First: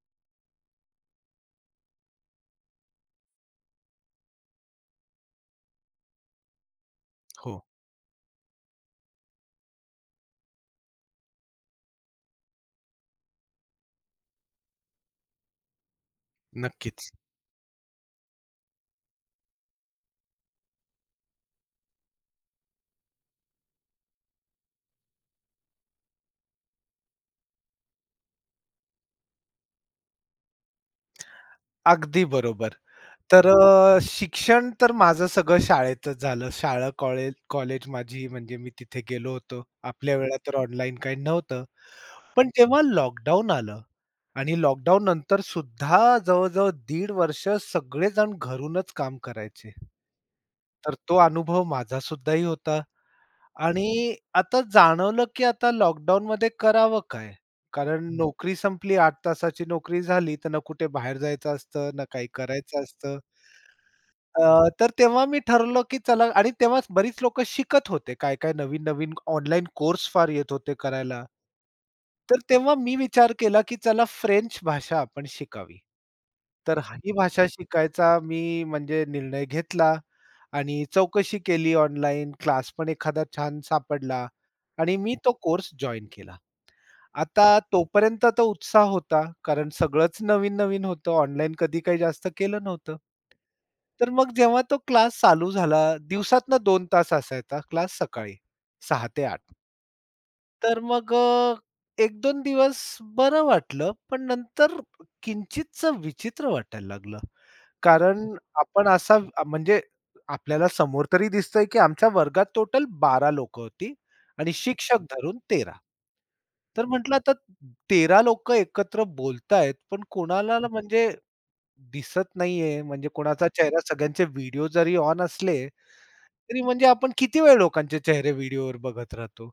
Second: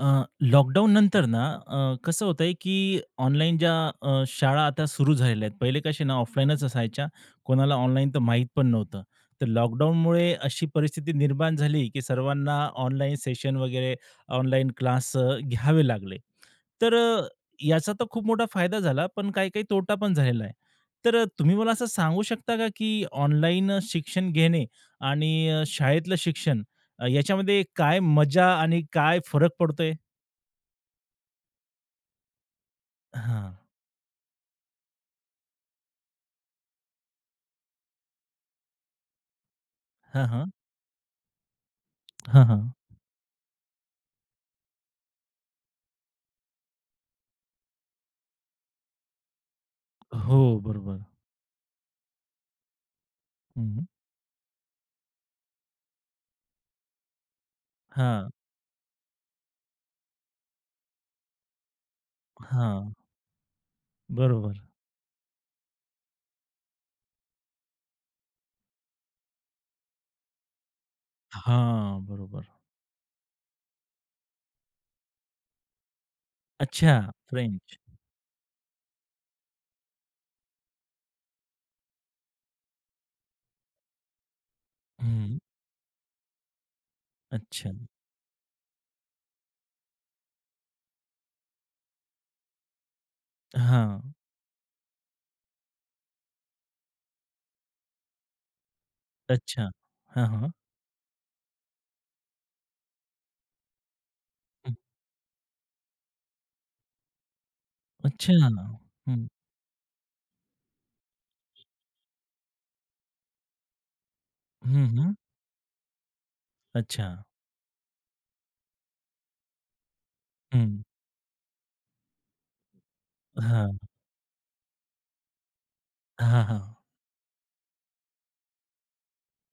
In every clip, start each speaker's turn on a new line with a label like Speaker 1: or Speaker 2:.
Speaker 1: अ, lockdown नंतर ना कसं होतंय की ऑनलाईन ज्या शाळा आता सुरू झालेल्या आहेत. पहिले कसे ना ऑफलाईनच असायच्या.
Speaker 2: हो,
Speaker 1: कोणाला ऑनलाईन तर माहीत पण नव्हतं. तर लॉकडाऊनमुळे अशी परिस्थिती निर्माण झाली की सर्वांना ऑनलाईन सेशन वगैरे ऑनलाईन क्लास घ्यावे लागले. तर
Speaker 2: नक्कीच.
Speaker 1: याचा तर खूप मोठा फायदा झाला, पण काही-काही तोटा पण झालेला आहे. तर तुम्ही मला असं सांगू शकता का की ऑनलाईन शिक्षण घेणे आणि शाळेतलं शिक्षण याच्यामध्ये काय मजा आणि काय फरक पडतोय?
Speaker 2: अगदी बरोबर. तर
Speaker 1: हां.
Speaker 2: शिक्षण तर माझं सगळं शाळेतच झालं. शाळा, कॉलेज कॉलेज माझी म्हणजे मी तिथे गेलो होतो. आपल्या
Speaker 1: हां,
Speaker 2: वेळा
Speaker 1: हां.
Speaker 2: तर ऑनलाईन काही नव्हतं.
Speaker 1: हां,
Speaker 2: पण
Speaker 1: हां.
Speaker 2: जेव्हा लॉकडाऊन आलं आणि लॉकडाऊन नंतर सुद्धा जवळ-जवळ दीड वर्ष सगळेजण घरूनच काम करायचे.
Speaker 1: हो,
Speaker 2: तर
Speaker 1: बरोबर.
Speaker 2: तो अनुभव माझा सुद्धाही होता.
Speaker 1: हं.
Speaker 2: आणि आता जाणवलं, की आता लॉकडाऊनमध्ये करावं काय? कारण
Speaker 1: हां.
Speaker 2: नोकरी संपली, 8 तासाची नोकरी झाली, तर ना कुठे बाहेर जायचं असतं, ना काही करायचं
Speaker 1: हां.
Speaker 2: असतं.
Speaker 1: बरोबर.
Speaker 2: तर तेव्हा मी ठरलो की चला आणि तेव्हाच बरीच लोकं शिकत होते. काय-काय नवीन-नवीन ऑनलाईन कोर्स फार येत होते करायला.
Speaker 1: हां,
Speaker 2: तर
Speaker 1: बरोबर.
Speaker 2: तेव्हा मी विचार केला, की चला फ्रेंच भाषा आपण शिकावी. तर
Speaker 1: अच्छा,
Speaker 2: ही भाषा
Speaker 1: फ्रेंच.
Speaker 2: शिकायचा मी म्हणजे निर्णय घेतला आणि चौकशी केली ऑनलाईन. क्लास पण एखादा छान सापडला आणि मी तो
Speaker 1: हं.
Speaker 2: कोर्स जॉइन केला. आता
Speaker 1: अच्छा.
Speaker 2: तोपर्यंत तर उत्साह होता, कारण सगळंच नवीन-नवीन होतं. ऑनलाईन कधी काही जास्त केलं नव्हतं.
Speaker 1: हां.
Speaker 2: तर मग जेव्हा तो क्लास चालू झाला, दिवसातनं 2 तास असायचा क्लास सकाळी 6 ते 8.
Speaker 1: अच्छा. हां, हां.
Speaker 2: तर मग 1-2 दिवस बरं वाटलं, पण
Speaker 1: हं.
Speaker 2: नंतर किंचितच विचित्र वाटायला लागलं. कारण
Speaker 1: अच्छा.
Speaker 2: आपण असा
Speaker 1: हं.
Speaker 2: म्हणजे आपल्याला समोर तरी दिसतंय, की आमच्या वर्गात टोटल 12 लोक होती आणि
Speaker 1: हं,
Speaker 2: शिक्षक
Speaker 1: हं.
Speaker 2: धरून 13. तर
Speaker 1: अच्छा.
Speaker 2: म्हटलं आता 13 लोकं एकत्र बोलतायत, पण कोणाला ना
Speaker 1: हं.
Speaker 2: म्हणजे दिसत नाहीये, म्हणजे कोणाचा
Speaker 1: हां.
Speaker 2: चेहरा सगळ्यांचे व्हिडिओ जरी ऑन असले,
Speaker 1: हां,
Speaker 2: तरी
Speaker 1: हां.
Speaker 2: म्हणजे आपण किती वेळ लोकांचे चेहरे व्हिडिओवर बघत राहतो.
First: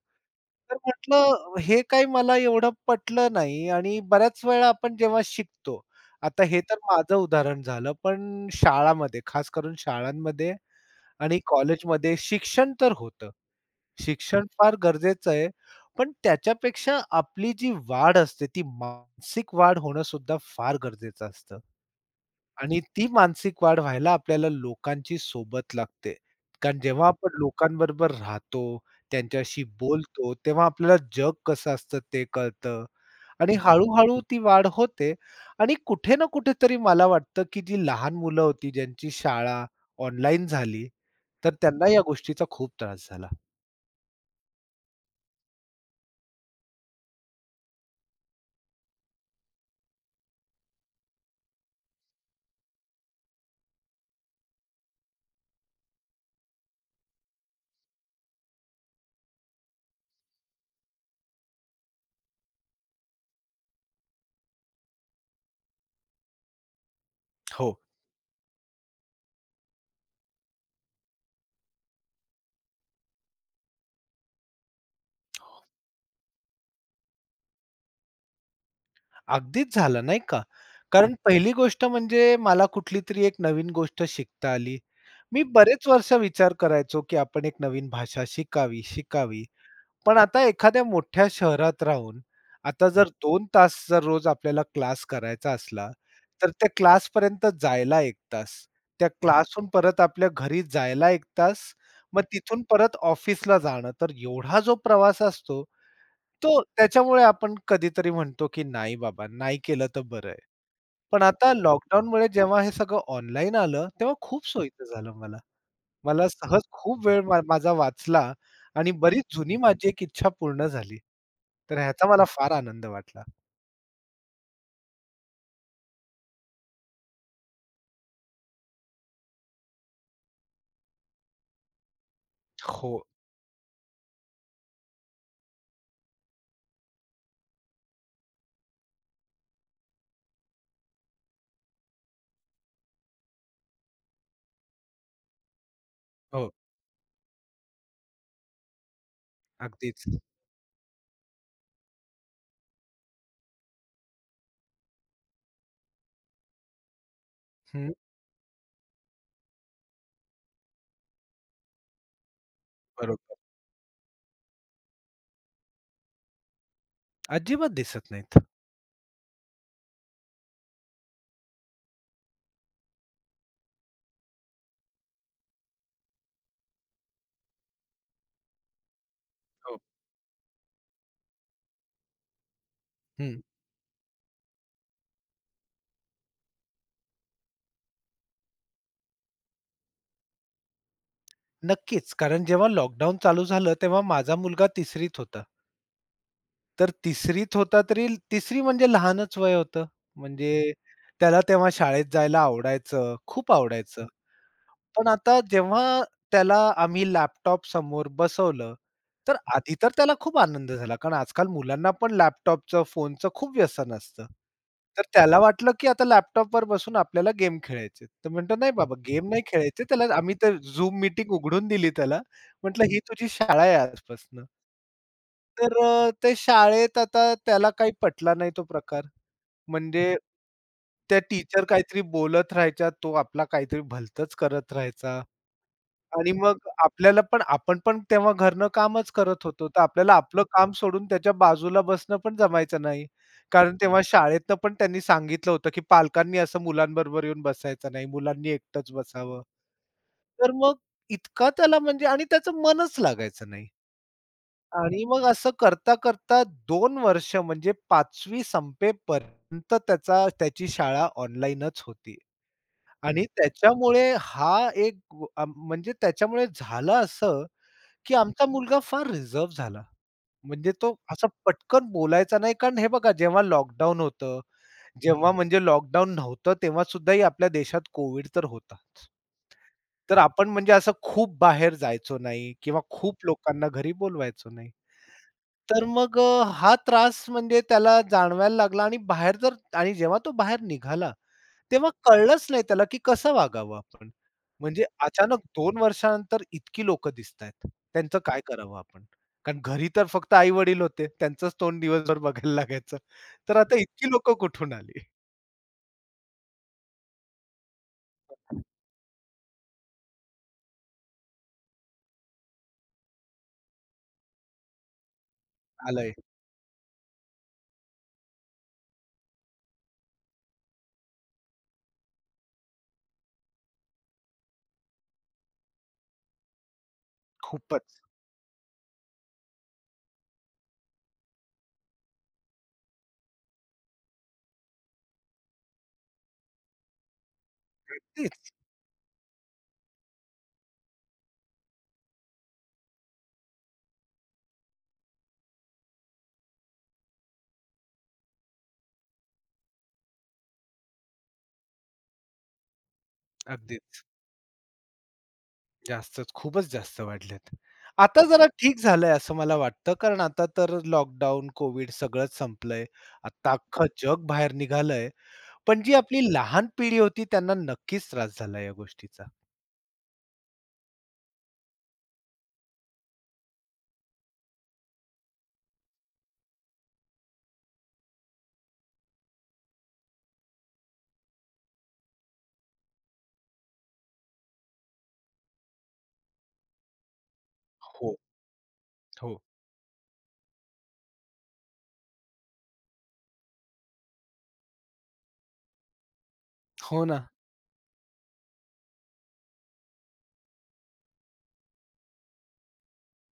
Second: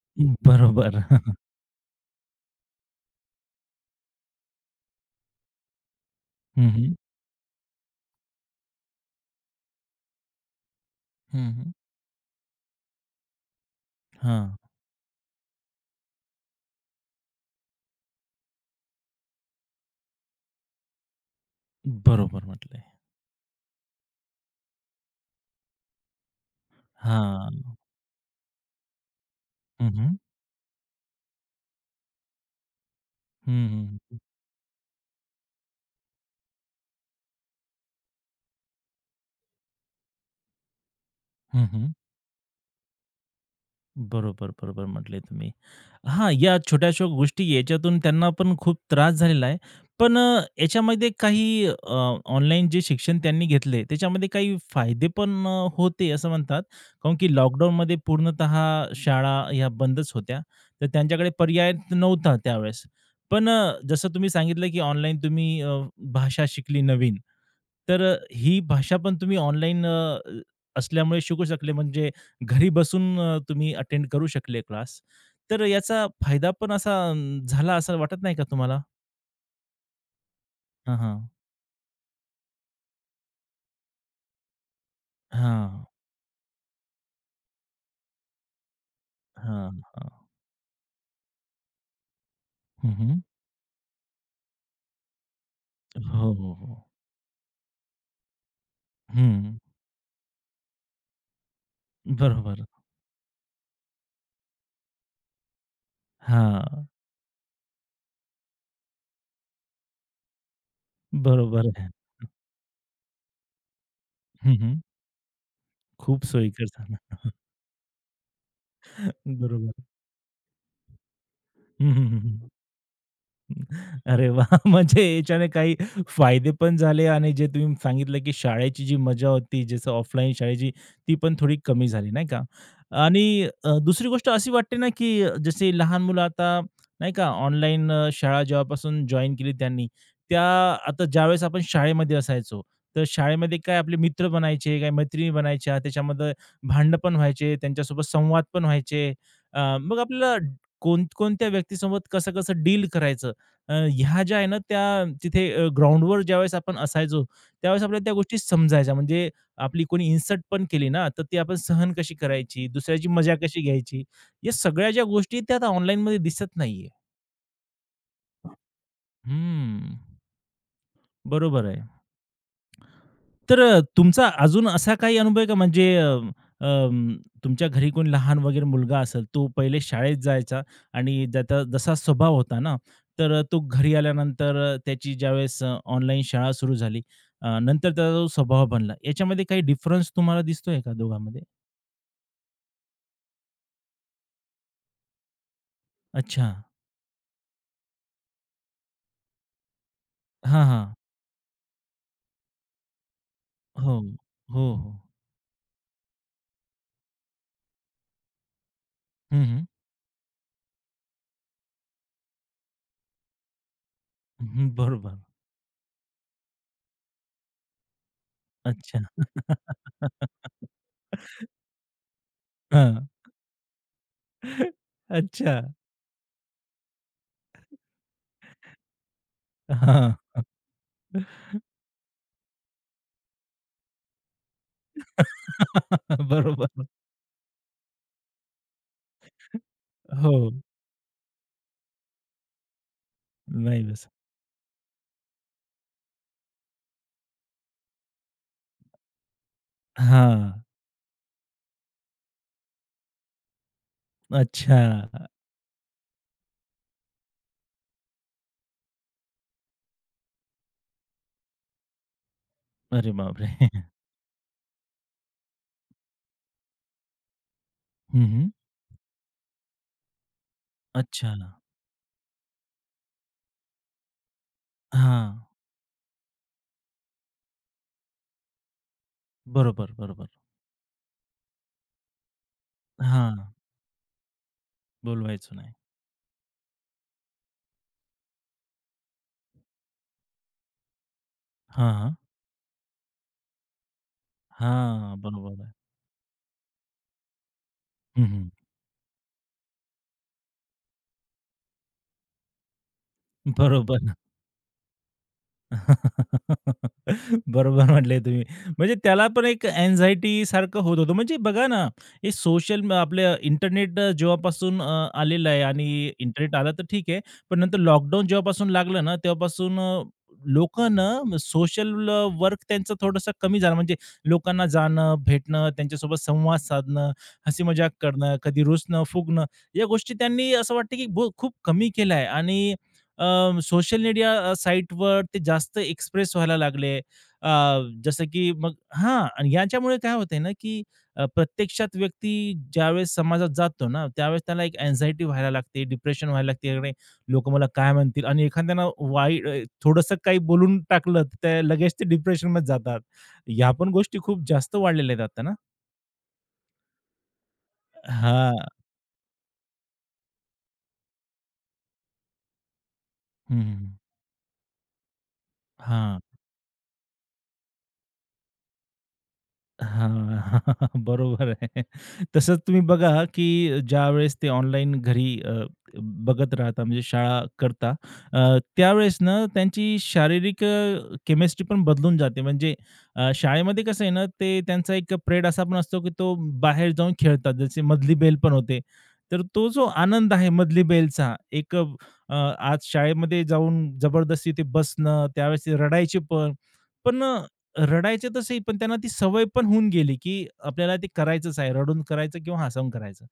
Speaker 2: तर
Speaker 1: बरोबर.
Speaker 2: म्हटलं हे काही मला एवढं पटलं नाही आणि बऱ्याच वेळा आपण जेव्हा शिकतो, आता हे
Speaker 1: हं,
Speaker 2: तर
Speaker 1: हं.
Speaker 2: माझं उदाहरण झालं, पण शाळामध्ये, खास करून शाळांमध्ये आणि
Speaker 1: हं, हं.
Speaker 2: कॉलेजमध्ये शिक्षण तर होतं. शिक्षण
Speaker 1: हां.
Speaker 2: फार गरजेचं आहे, पण त्याच्यापेक्षा आपली जी वाढ असते, ती मानसिक वाढ होणं सुद्धा फार गरजेचं असतं.
Speaker 1: बरोबर
Speaker 2: आणि
Speaker 1: म्हटलंय.
Speaker 2: ती मानसिक वाढ व्हायला आपल्याला लोकांची सोबत लागते. कारण जेव्हा आपण
Speaker 1: हां.
Speaker 2: लोकांबरोबर राहतो, त्यांच्याशी
Speaker 1: हं, हं.
Speaker 2: बोलतो, तेव्हा आपल्याला जग कसं असतं ते कळतं आणि
Speaker 1: हं, हं.
Speaker 2: हळू-हळू ती वाढ होते आणि कुठे ना कुठेतरी मला वाटतं, की जी लहान मुलं होती, ज्यांची शाळा ऑनलाईन झाली, तर
Speaker 1: हं,
Speaker 2: त्यांना
Speaker 1: हं.
Speaker 2: या गोष्टीचा खूप त्रास झाला.
Speaker 1: बरोबर, बरोबर म्हटले तुम्ही. हां, या छोट्याशा गोष्टी याच्यातून त्यांना पण खूप त्रास झालेला आहे. पण याच्यामध्ये काही ऑनलाईन जे शिक्षण त्यांनी घेतले, त्याच्यामध्ये काही फायदे पण होते असं म्हणतात. काऊन की लॉकडाऊनमध्ये पूर्णतः शाळा ह्या बंदच होत्या. तर त्यांच्याकडे पर्याय नव्हता त्यावेळेस. पण जसं तुम्ही सांगितलं की ऑनलाईन तुम्ही भाषा शिकली नवीन.
Speaker 2: हो.
Speaker 1: तर ही भाषा पण तुम्ही ऑनलाईन असल्यामुळे शिकू शकले म्हणजे घरी बसून तुम्ही अटेंड करू शकले क्लास. तर याचा फायदा पण असा झाला असं वाटत नाही का तुम्हाला?
Speaker 2: अगदीच झालं नाही का?
Speaker 1: हां,
Speaker 2: कारण
Speaker 1: हां.
Speaker 2: पहिली गोष्ट म्हणजे मला कुठलीतरी एक नवीन गोष्ट शिकता आली. मी
Speaker 1: हां,
Speaker 2: बरेच वर्ष विचार करायचो, की आपण एक नवीन भाषा शिकावी, शिकावी.
Speaker 1: हां, हां.
Speaker 2: पण आता एखाद्या मोठ्या शहरात राहून, आता
Speaker 1: हं,
Speaker 2: जर
Speaker 1: हं.
Speaker 2: 2 तास जर रोज आपल्याला क्लास करायचा असला,
Speaker 1: हो,
Speaker 2: तर
Speaker 1: हो,
Speaker 2: त्या
Speaker 1: हो.
Speaker 2: क्लासपर्यंत जायला 1 तास, त्या
Speaker 1: हं.
Speaker 2: क्लासहून परत आपल्या घरी जायला 1 तास, मग तिथून
Speaker 1: बरोबर.
Speaker 2: परत ऑफिसला जाणं. तर एवढा जो प्रवास असतो, तो
Speaker 1: हां,
Speaker 2: त्याच्यामुळे आपण कधीतरी म्हणतो, की नाही बाबा, नाही केलं तर बरं आहे. पण आता हो.
Speaker 1: बरोबर आहे.
Speaker 2: लॉकडाऊनमुळे जेव्हा हे सगळं ऑनलाईन आलं, तेव्हा खूप
Speaker 1: हं, हं.
Speaker 2: सोयीचं झालं मला.
Speaker 1: खूप
Speaker 2: मला सहज
Speaker 1: सोयीकर झालं.
Speaker 2: खूप वेळ माझा वाचला आणि बरीच जुनी
Speaker 1: बरोबर.
Speaker 2: माझी एक इच्छा पूर्ण झाली. तर
Speaker 1: हं, हं,
Speaker 2: ह्याचा
Speaker 1: हं,
Speaker 2: मला
Speaker 1: हं.
Speaker 2: फार आनंद वाटला.
Speaker 1: अरे वाह! म्हणजे याच्याने काही फायदे पण झाले आणि जे तुम्ही सांगितलं, की शाळेची जी मजा होती, जसं ऑफलाईन शाळेची, ती पण थोडी कमी झाली, नाही का?
Speaker 2: हो,
Speaker 1: आणि दुसरी गोष्ट अशी वाटते ना, की जसे लहान मुलं आता नाही का ऑनलाईन शाळा जेव्हापासून जॉइन केली त्यांनी, त्या आता ज्यावेळेस आपण शाळेमध्ये असायचो, तर शाळेमध्ये काय आपले मित्र बनायचे, काही मैत्रिणी बनायच्या, त्याच्यामध्ये
Speaker 2: हो.
Speaker 1: भांडणं पण व्हायचे, त्यांच्यासोबत संवाद पण व्हायचे. मग
Speaker 2: अगदीच.
Speaker 1: आपल्याला कोण कोणत्या व्यक्तीसोबत कसं-कसं डील करायचं ह्या ज्या आहे ना त्या तिथे ग्राउंडवर ज्यावेळेस आपण असायचो, त्यावेळेस
Speaker 2: हं.
Speaker 1: आपल्याला त्या गोष्टी समजायच्या. म्हणजे आपली कोणी इन्सल्ट पण केली ना, तर ती आपण सहन कशी करायची, दुसऱ्याची
Speaker 2: बरोबर.
Speaker 1: मजा कशी घ्यायची, या सगळ्या ज्या गोष्टी त्या आता ऑनलाईनमध्ये दिसत नाहीये.
Speaker 2: अजिबात दिसत नाहीत.
Speaker 1: हं, बरोबर आहे. तर तुमचा अजून असा काही अनुभव आहे का म्हणजे अं, तुमच्या घरी कोणी लहान वगैरे मुलगा असेल, तो
Speaker 2: हो.
Speaker 1: पहिले शाळेत जायचा आणि ज्याचा जसा स्वभाव होता ना, तर
Speaker 2: हं.
Speaker 1: तो घरी आल्यानंतर त्याची ज्यावेळेस ऑनलाईन शाळा सुरू झाली, नंतर त्याचा जो स्वभाव बनला, याच्यामध्ये काही डिफरन्स तुम्हाला दिसतोय का दोघांमध्ये?
Speaker 2: नक्कीच. कारण जेव्हा लॉकडाऊन चालू झालं तेव्हा माझा मुलगा 3री होता.
Speaker 1: अच्छा.
Speaker 2: तर 3री होता तरी 3री म्हणजे लहानच वय होतं. म्हणजे
Speaker 1: हां, हां.
Speaker 2: त्याला तेव्हा शाळेत जायला आवडायचं, खूप
Speaker 1: हो.
Speaker 2: आवडायचं.
Speaker 1: हो, हो.
Speaker 2: पण आता जेव्हा त्याला आम्ही लॅपटॉप समोर बसवलं, तर
Speaker 1: हं, हं.
Speaker 2: आधी तर त्याला खूप आनंद झाला. कारण आजकाल मुलांना पण लॅपटॉपचं, फोनचं खूप व्यसन असतं.
Speaker 1: हं,
Speaker 2: तर
Speaker 1: बरोबर.
Speaker 2: त्याला वाटलं, की आता लॅपटॉपवर बसून आपल्याला गेम खेळायचे तर म्हणतो, "नाही बाबा
Speaker 1: अच्छा.
Speaker 2: गेम नाही खेळायचे." त्याला आम्ही तर Zoom मीटिंग उघडून दिली त्याला. म्हटलं, "ही
Speaker 1: हां.
Speaker 2: तुझी शाळा आहे आजपासनं."
Speaker 1: अच्छा.
Speaker 2: तर ते शाळेत आता त्याला काही पटला नाही तो प्रकार. म्हणजे
Speaker 1: हां.
Speaker 2: त्या टीचर काहीतरी बोलत राहायच्या, तो आपला काहीतरी भलतंच करत राहायचा. आणि मग
Speaker 1: बरोबर.
Speaker 2: आपल्याला पण आपण पण तेव्हा घरनं कामच करत होतो. तर आपल्याला
Speaker 1: हो.
Speaker 2: आपलं काम सोडून त्याच्या बाजूला बसणं पण जमायचं नाही. कारण
Speaker 1: नाही
Speaker 2: तेव्हा
Speaker 1: बस.
Speaker 2: शाळेतनं पण त्यांनी सांगितलं होतं, की पालकांनी असं मुलांबरोबर येऊन बसायचं नाही. मुलांनी एकटंच बसावं. तर
Speaker 1: हां.
Speaker 2: मग इतका त्याला म्हणजे आणि त्याचं मनच लागायचं नाही. आणि मग
Speaker 1: अच्छा.
Speaker 2: असं करता-करता 2 वर्ष म्हणजे 5वी संपेपर्यंत त्याची शाळा ऑनलाईनच होती.
Speaker 1: अरे
Speaker 2: आणि
Speaker 1: बापरे!
Speaker 2: त्याच्यामुळे हा एक म्हणजे त्याच्यामुळे झालं असं, की
Speaker 1: हं,
Speaker 2: आमचा
Speaker 1: हं.
Speaker 2: मुलगा फार रिझर्व्ह झाला. म्हणजे तो असा
Speaker 1: अच्छा.
Speaker 2: पटकन बोलायचा नाही. कारण हे बघा जेव्हा लॉकडाऊन होतं,
Speaker 1: हां.
Speaker 2: जेव्हा म्हणजे लॉकडाऊन नव्हतं तेव्हा सुद्धाही आपल्या देशात कोविड तर होताच.
Speaker 1: बरोबर,
Speaker 2: तर
Speaker 1: बरोबर.
Speaker 2: आपण म्हणजे असं खूप बाहेर जायचो नाही किंवा खूप
Speaker 1: हां.
Speaker 2: लोकांना घरी बोलवायचो नाही.
Speaker 1: बोलवायचो नाही.
Speaker 2: तर मग हा त्रास म्हणजे त्याला जाणवायला लागला आणि बाहेर जर आणि जेव्हा तो बाहेर निघाला तेव्हा
Speaker 1: हां, हां.
Speaker 2: कळलंच नाही त्याला, की कसं वागावं आपण? म्हणजे
Speaker 1: हां,
Speaker 2: अचानक
Speaker 1: बरोबर आहे.
Speaker 2: 2 वर्षानंतर इतकी लोक दिसतायत. त्यांचं
Speaker 1: हं,
Speaker 2: काय
Speaker 1: हं.
Speaker 2: करावं आपण? कारण घरी तर फक्त आई-वडील होते. त्यांचंच तोंड दिवसभर बघायला लागायचं. तर आता इतकी
Speaker 1: बरोबर.
Speaker 2: लोक कुठून आली?
Speaker 1: बरोबर म्हटले तुम्ही. म्हणजे त्याला पण एक अँक्साइटीसारखं होत होतं. म्हणजे बघा ना, हे सोशल आपलं इंटरनेट जेव्हापासून आलेलं आहे आणि
Speaker 2: आलंय.
Speaker 1: इंटरनेट आलं तर ठीक आहे. पण नंतर लॉकडाऊन जेव्हापासून लागलं ना, तेव्हापासून लोकांना सोशल वर्क त्यांचं थोडंसं कमी झालं. म्हणजे लोकांना जाणं, भेटणं, त्यांच्यासोबत संवाद साधणं, हसी-मजाक
Speaker 2: खूपच.
Speaker 1: करणं, कधी रुसणं, फुगणं या गोष्टी त्यांनी असं वाटतं की ब खूप कमी केलं आहे आणि सोशल मीडिया साईटवर ते जास्त एक्सप्रेस व्हायला लागले. जसं
Speaker 2: तेच.
Speaker 1: की मग हां आणि यांच्यामुळे काय होतंय ना, की प्रत्यक्षात व्यक्ती ज्यावेळेस समाजात जातो ना, त्यावेळेस त्याला एक अँक्झायटी व्हायला लागते, डिप्रेशन व्हायला लागते. अरे, लोकं मला काय म्हणतील? आणि एखाद्यानं वाईट थोडंसं काही बोलून टाकलं, तर त्या लगेच ते डिप्रेशनमध्ये जातात. ह्या पण
Speaker 2: अगदीच.
Speaker 1: गोष्टी खूप जास्त वाढलेल्या आहेत आता ना.
Speaker 2: जास्तच. खूपच जास्त वाढलेत. आता जरा
Speaker 1: हां.
Speaker 2: ठीक झालंय असं मला वाटतं. कारण आता तर लॉकडाऊन, कोविड सगळंच संपलंय. आता
Speaker 1: हं,
Speaker 2: अख्खं
Speaker 1: हं.
Speaker 2: जग बाहेर निघालंय. पण जी आपली लहान पिढी होती त्यांना नक्कीच त्रास झाला या गोष्टीचा.
Speaker 1: हां. बरोबर आहे. तसंच तुम्ही बघा, की ज्यावेळेस ते ऑनलाईन घरी बघत राहता म्हणजे शाळा करता, त्यावेळेस ना त्यांची शारीरिक केमिस्ट्री पण बदलून जाते. म्हणजे शाळेमध्ये कसं आहे ना, ते त्यांचा एक प्रेड असा पण असतो, की तो बाहेर जाऊन खेळतात. जसे
Speaker 2: हो.
Speaker 1: मधली बेल पण होते.
Speaker 2: हो.
Speaker 1: तर तो जो आनंद आहे मधली बेलचा एक आज शाळेमध्ये जाऊन जबरदस्ती ते बसणं, त्यावेळेस ते रडायचे पण.
Speaker 2: हो
Speaker 1: पण
Speaker 2: ना.
Speaker 1: रडायचे तसंही, पण त्यांना ती सवय पण होऊन गेली, की आपल्याला ते करायचंच आहे. रडून करायचं किंवा हसवून करायचं.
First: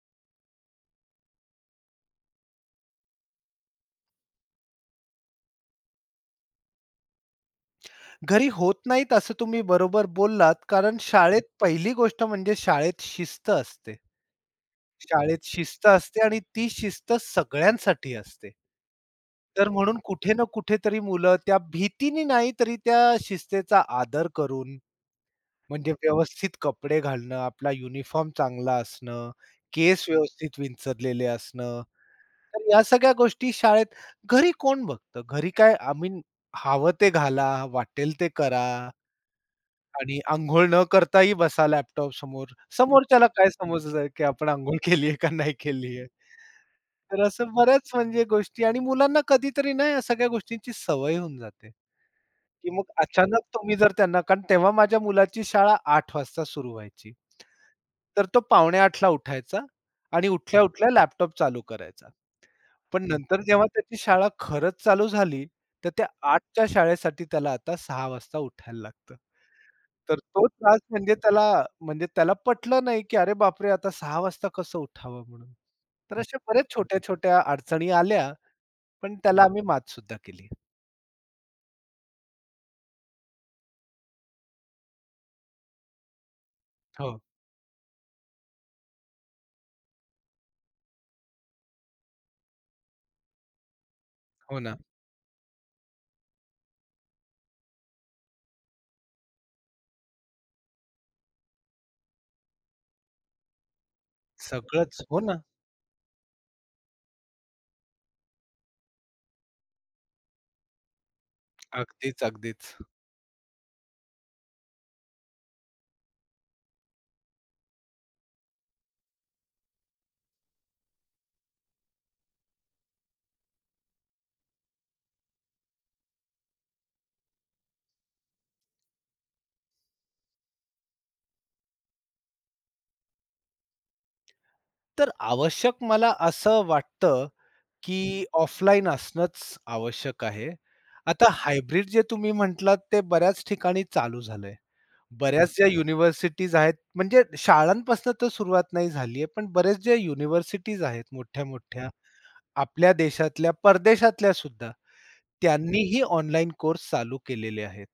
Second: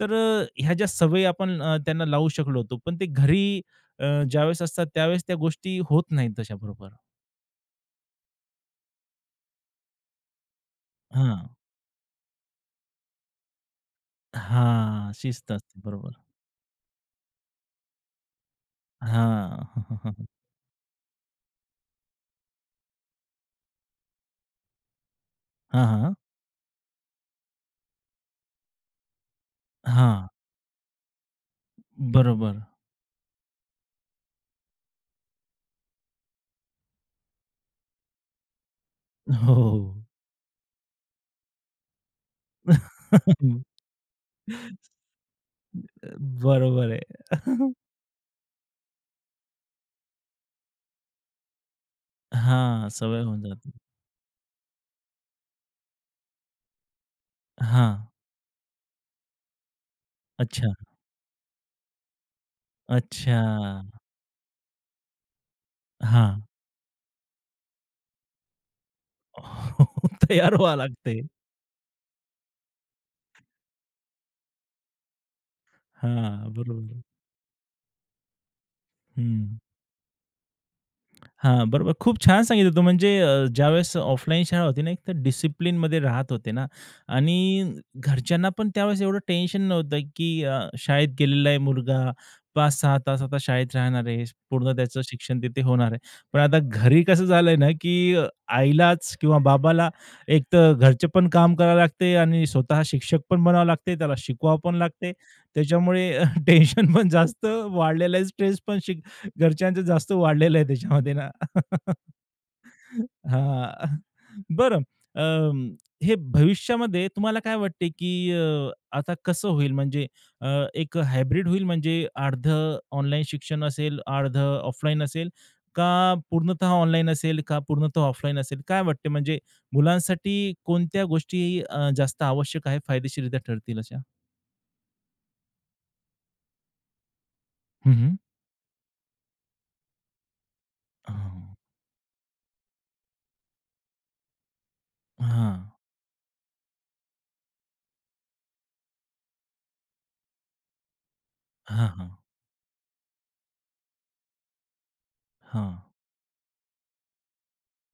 Speaker 1: तर ह्या ज्या सवयी आपण त्यांना लावू शकलो होतो. पण ते घरी अ, ज्यावेळेस असतात त्यावेळेस त्या गोष्टी होत नाहीत तशाबरोबर.
Speaker 2: घरी होत नाहीत असं तुम्ही बरोबर बोललात, कारण शाळेत
Speaker 1: हां.
Speaker 2: पहिली गोष्ट म्हणजे शाळेत शिस्त असते.
Speaker 1: हां.
Speaker 2: शाळेत
Speaker 1: शिस्त असते.
Speaker 2: शिस्त
Speaker 1: बरोबर.
Speaker 2: असते आणि ती शिस्त सगळ्यांसाठी असते. तर म्हणून
Speaker 1: हां.
Speaker 2: कुठे ना कुठेतरी मुलं त्या भीतीने नाही तरी त्या शिस्तेचा आदर करून,
Speaker 1: हां,
Speaker 2: म्हणजे
Speaker 1: हां.
Speaker 2: व्यवस्थित कपडे घालणं, आपला युनिफॉर्म चांगला असणं, केस
Speaker 1: हां.
Speaker 2: व्यवस्थित विंचरलेले असणं,
Speaker 1: बरोबर.
Speaker 2: तर या सगळ्या गोष्टी शाळेत घरी कोण बघतं? घरी काय हवं ते घाला, वाटेल ते करा
Speaker 1: हो,
Speaker 2: आणि अंघोळ न करताही बसा लॅपटॉप समोर. समोरच्याला काय समजलं, की आपण अंघोळ केली का नाही केली
Speaker 1: बरोबर
Speaker 2: तर
Speaker 1: आहे.
Speaker 2: असं बऱ्याच म्हणजे गोष्टी आणि मुलांना कधीतरी ना या सगळ्या गोष्टींची सवय होऊन जाते, की मग
Speaker 1: हां. सवय
Speaker 2: अचानक
Speaker 1: होऊन जाते.
Speaker 2: तुम्ही जर त्यांना कारण तेव्हा माझ्या मुलाची शाळा 8:00 वाजता सुरू व्हायची.
Speaker 1: हां.
Speaker 2: तर तो 7:45 आठला उठायचा आणि
Speaker 1: अच्छा.
Speaker 2: उठल्या-उठल्या लॅपटॉप चालू करायचा. पण नंतर जेव्हा त्याची
Speaker 1: अच्छा.
Speaker 2: शाळा खरंच चालू झाली, तर त्या
Speaker 1: हां.
Speaker 2: 8च्या शाळेसाठी त्याला आता 6 वाजता उठायला लागतं. तर तो
Speaker 1: तयार व्हावं
Speaker 2: त्रास म्हणजे
Speaker 1: लागते.
Speaker 2: त्याला म्हणजे त्याला पटलं नाही, की "अरे बापरे! आता सहा वाजता कसं उठावं?" म्हणून. तर अशा
Speaker 1: हां,
Speaker 2: बऱ्याच
Speaker 1: बरोबर.
Speaker 2: छोट्या-छोट्या अडचणी आल्या, पण त्याला
Speaker 1: हं.
Speaker 2: आम्ही मात सुद्धा केली.
Speaker 1: हां, बरोबर. खूप छान सांगितलं तू. म्हणजे ज्यावेळेस ऑफलाईन शाळा होती ना, एक तर डिसिप्लिनमध्ये राहत होते ना
Speaker 2: हो,
Speaker 1: आणि घरच्यांना पण त्यावेळेस एवढं टेन्शन नव्हतं, की शाळेत गेलेला आहे मुलगा 5-6 तास आता शाळेत राहणार आहे.
Speaker 2: हो
Speaker 1: पूर्ण
Speaker 2: ना.
Speaker 1: त्याचं शिक्षण तिथे होणार आहे. पण आता घरी कसं झालंय ना, की आईलाच किंवा बाबाला एक तर घरचे पण काम करावं लागते आणि स्वतः शिक्षक पण बनावं लागते, त्याला शिकवावं पण
Speaker 2: सगळंच.
Speaker 1: लागते.
Speaker 2: हो ना.
Speaker 1: त्याच्यामुळे टेन्शन पण जास्त वाढलेलं आहे, स्ट्रेस पण घरच्यांचं जास्त वाढलेलं आहे त्याच्यामध्ये ना.
Speaker 2: अगदीच, अगदीच.
Speaker 1: हां. बरं अं, हे भविष्यामध्ये तुम्हाला काय वाटते, की आता कसं होईल म्हणजे अ, एक हायब्रिड होईल म्हणजे अर्धं ऑनलाईन शिक्षण असेल, अर्धं ऑफलाईन असेल का पूर्णतः ऑनलाईन असेल का पूर्णतः ऑफलाईन असेल? काय वाटते म्हणजे मुलांसाठी कोणत्या गोष्टी जास्त आवश्यक आहे, फायदेशीररित्या ठरतील अशा?
Speaker 2: तर आवश्यक मला असं वाटतं
Speaker 1: हं,
Speaker 2: की
Speaker 1: हं.
Speaker 2: ऑफलाईन असणंच आवश्यक आहे. आता
Speaker 1: हां.
Speaker 2: हायब्रिड जे तुम्ही म्हटलात ते बऱ्याच ठिकाणी चालू झालंय. हं. बऱ्याच
Speaker 1: हां.
Speaker 2: ज्या युनिव्हर्सिटीज आहेत म्हणजे शाळांपासून तर सुरुवात नाही झाली आहे, पण बरेच ज्या युनिव्हर्सिटीज आहेत
Speaker 1: हां,
Speaker 2: मोठ्या-मोठ्या
Speaker 1: हां.
Speaker 2: आपल्या देशातल्या, परदेशातल्या सुद्धा त्यांनीही ऑनलाईन कोर्स चालू केलेले आहेत.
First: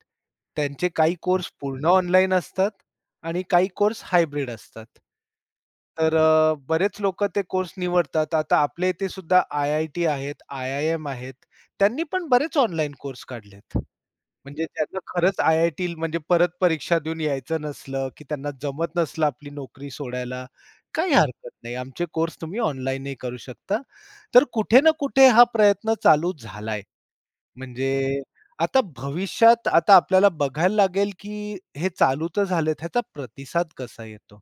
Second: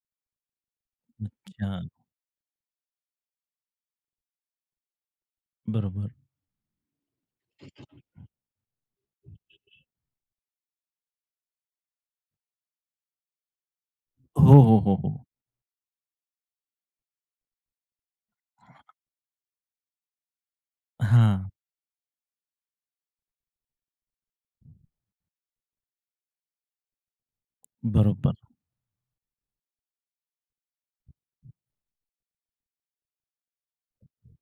Speaker 2: त्यांचे काही कोर्स
Speaker 1: अच्छा.
Speaker 2: पूर्ण ऑनलाईन असतात आणि काही कोर्स हायब्रिड असतात.
Speaker 1: बरोबर.
Speaker 2: तर बरेच लोकं ते कोर्स निवडतात. आता आपल्या इथे सुद्धा आय-आय-टी आहेत, आय-आय-एम आहेत. त्यांनी पण बरेच ऑनलाईन कोर्स काढलेत.
Speaker 1: हो,
Speaker 2: म्हणजे
Speaker 1: हो, हो,
Speaker 2: त्यांना
Speaker 1: हो.
Speaker 2: खरंच आय-आय-टी म्हणजे परत परीक्षा देऊन यायचं नसलं, की त्यांना जमत नसलं आपली नोकरी सोडायला, काही हरकत
Speaker 1: हां,
Speaker 2: नाही. आमचे कोर्स तुम्ही ऑनलाईनही करू शकता. तर कुठे ना कुठे हा प्रयत्न चालू झालाय. म्हणजे
Speaker 1: बरोबर.
Speaker 2: आता भविष्यात आता आपल्याला बघायला लागेल, की हे चालू तर झालेत, ह्याचा प्रतिसाद कसा येतो?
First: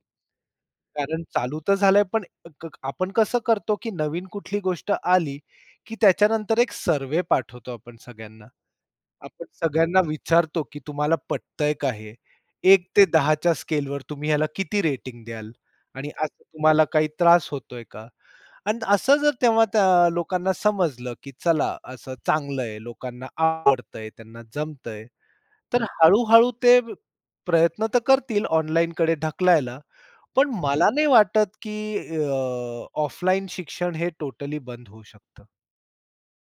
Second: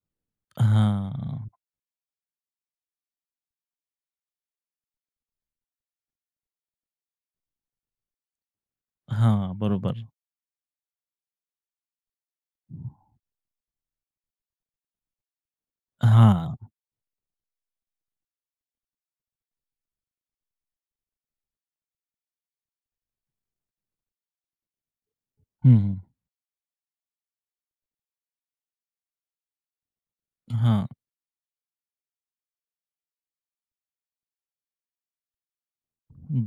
Speaker 2: कारण
Speaker 1: हां,
Speaker 2: चालू तर झालंय, पण आपण कसं करतो, की नवीन कुठली गोष्ट आली, की त्याच्यानंतर एक सर्वे पाठवतो आपण सगळ्यांना. आपण
Speaker 1: हां,
Speaker 2: सगळ्यांना
Speaker 1: बरोबर.
Speaker 2: विचारतो, की तुम्हाला पटतंय का हे? 1 ते 10च्या स्केलवर तुम्ही ह्याला किती रेटिंग द्याल? आणि असं
Speaker 1: हां,
Speaker 2: तुम्हाला काही त्रास होतोय का? आणि असं जर तेव्हा त्या लोकांना समजलं, की चला असं चांगलं आहे, लोकांना आवडतंय, त्यांना जमतंय,
Speaker 1: हं,
Speaker 2: तर
Speaker 1: हं.
Speaker 2: हळू-हळू ते प्रयत्न तर करतील ऑनलाईन कडे ढकलायला. पण
Speaker 1: हां,
Speaker 2: मला नाही वाटत, की ऑफलाईन शिक्षण हे टोटली बंद होऊ शकतं.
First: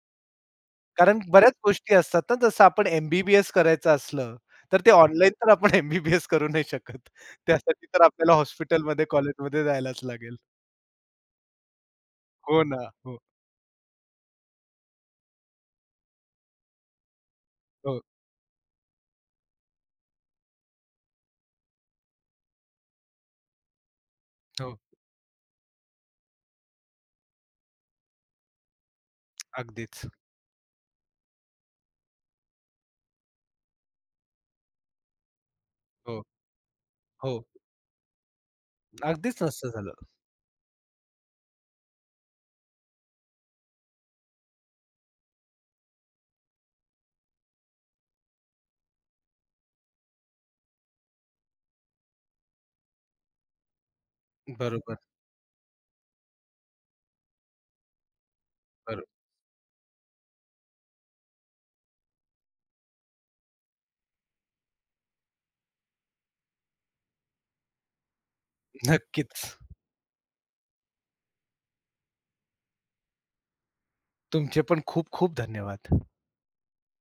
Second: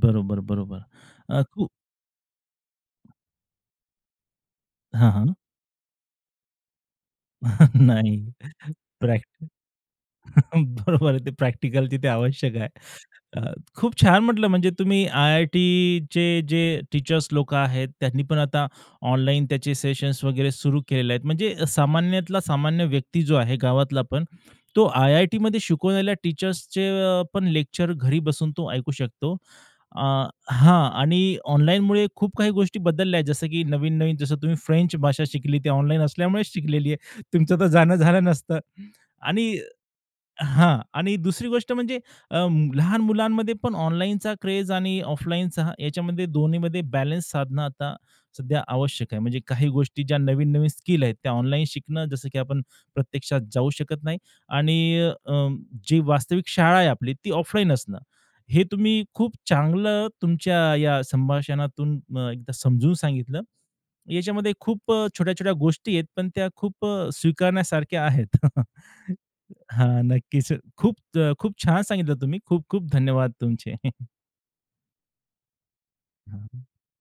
Speaker 1: बरोबर, बरोबर.
Speaker 2: कारण बऱ्याच
Speaker 1: खूप
Speaker 2: गोष्टी असतात ना, जसं आपण एम करायचं असलं, तर ते
Speaker 1: हां,
Speaker 2: ऑनलाईन
Speaker 1: हां.
Speaker 2: तर आपण एम करू नाही शकत. त्यासाठी तर
Speaker 1: नाही.
Speaker 2: आपल्याला हॉस्पिटलमध्ये,
Speaker 1: प्रॅक्ट
Speaker 2: कॉलेजमध्ये जायलाच लागेल.
Speaker 1: बरोबर आहे. ते प्रॅक्टिकल तिथे आवश्यक
Speaker 2: हो
Speaker 1: आहे.
Speaker 2: ना. हो,
Speaker 1: अ, खूप छान म्हटलं म्हणजे तुम्ही आय-आय-टीचे जे टीचर्स लोकं आहेत,
Speaker 2: हो,
Speaker 1: त्यांनी पण आता ऑनलाईन त्याचे सेशन्स वगैरे सुरू केलेले आहेत. म्हणजे सामान्यातला सामान्य व्यक्ती जो आहे गावातला पण,
Speaker 2: हो.
Speaker 1: तो आय-आय-टीमध्ये शिकवलेल्या टीचर्सचे पण लेक्चर घरी बसून तो ऐकू शकतो. अ,
Speaker 2: अगदीच.
Speaker 1: हां आणि ऑनलाईनमुळे खूप काही गोष्टी बदलल्या आहेत. जसं की नवीन-नवीन जसं तुम्ही फ्रेंच भाषा शिकली, ती ऑनलाईन
Speaker 2: हो,
Speaker 1: असल्यामुळेच शिकलेली आहे.
Speaker 2: हो.
Speaker 1: तुमचं तर जाणं झालं नसतं
Speaker 2: अगदीच
Speaker 1: आणि
Speaker 2: नसतं झालं.
Speaker 1: हां. आणि दुसरी गोष्ट म्हणजे अ, लहान मुलांमध्ये पण ऑनलाईनचा क्रेझ आणि ऑफलाईनचा याच्यामध्ये दोन्हीमध्ये बॅलन्स साधणं आता सध्या आवश्यक आहे. म्हणजे काही गोष्टी ज्या नवीन-नवीन स्किल आहेत, त्या ऑनलाईन शिकणं जसं की आपण प्रत्यक्षात जाऊ शकत नाही
Speaker 2: बरोबर,
Speaker 1: आणि अ, जी वास्तविक शाळा आहे आपली ती ऑफलाईन असणं. हे
Speaker 2: बरोबर.
Speaker 1: तुम्ही खूप चांगलं तुमच्या या संभाषणातून एकदा समजून सांगितलं. याच्यामध्ये खूप छोट्या-छोट्या गोष्टी आहेत, पण त्या खूप स्वीकारण्यासारख्या आहेत.
Speaker 2: नक्कीच.
Speaker 1: हां, नक्कीच. खूप छान सांगितलं तुम्ही. खूप खूप धन्यवाद तुमचे.
Speaker 2: तुमचे पण खूप खूप धन्यवाद.
Speaker 1: हां.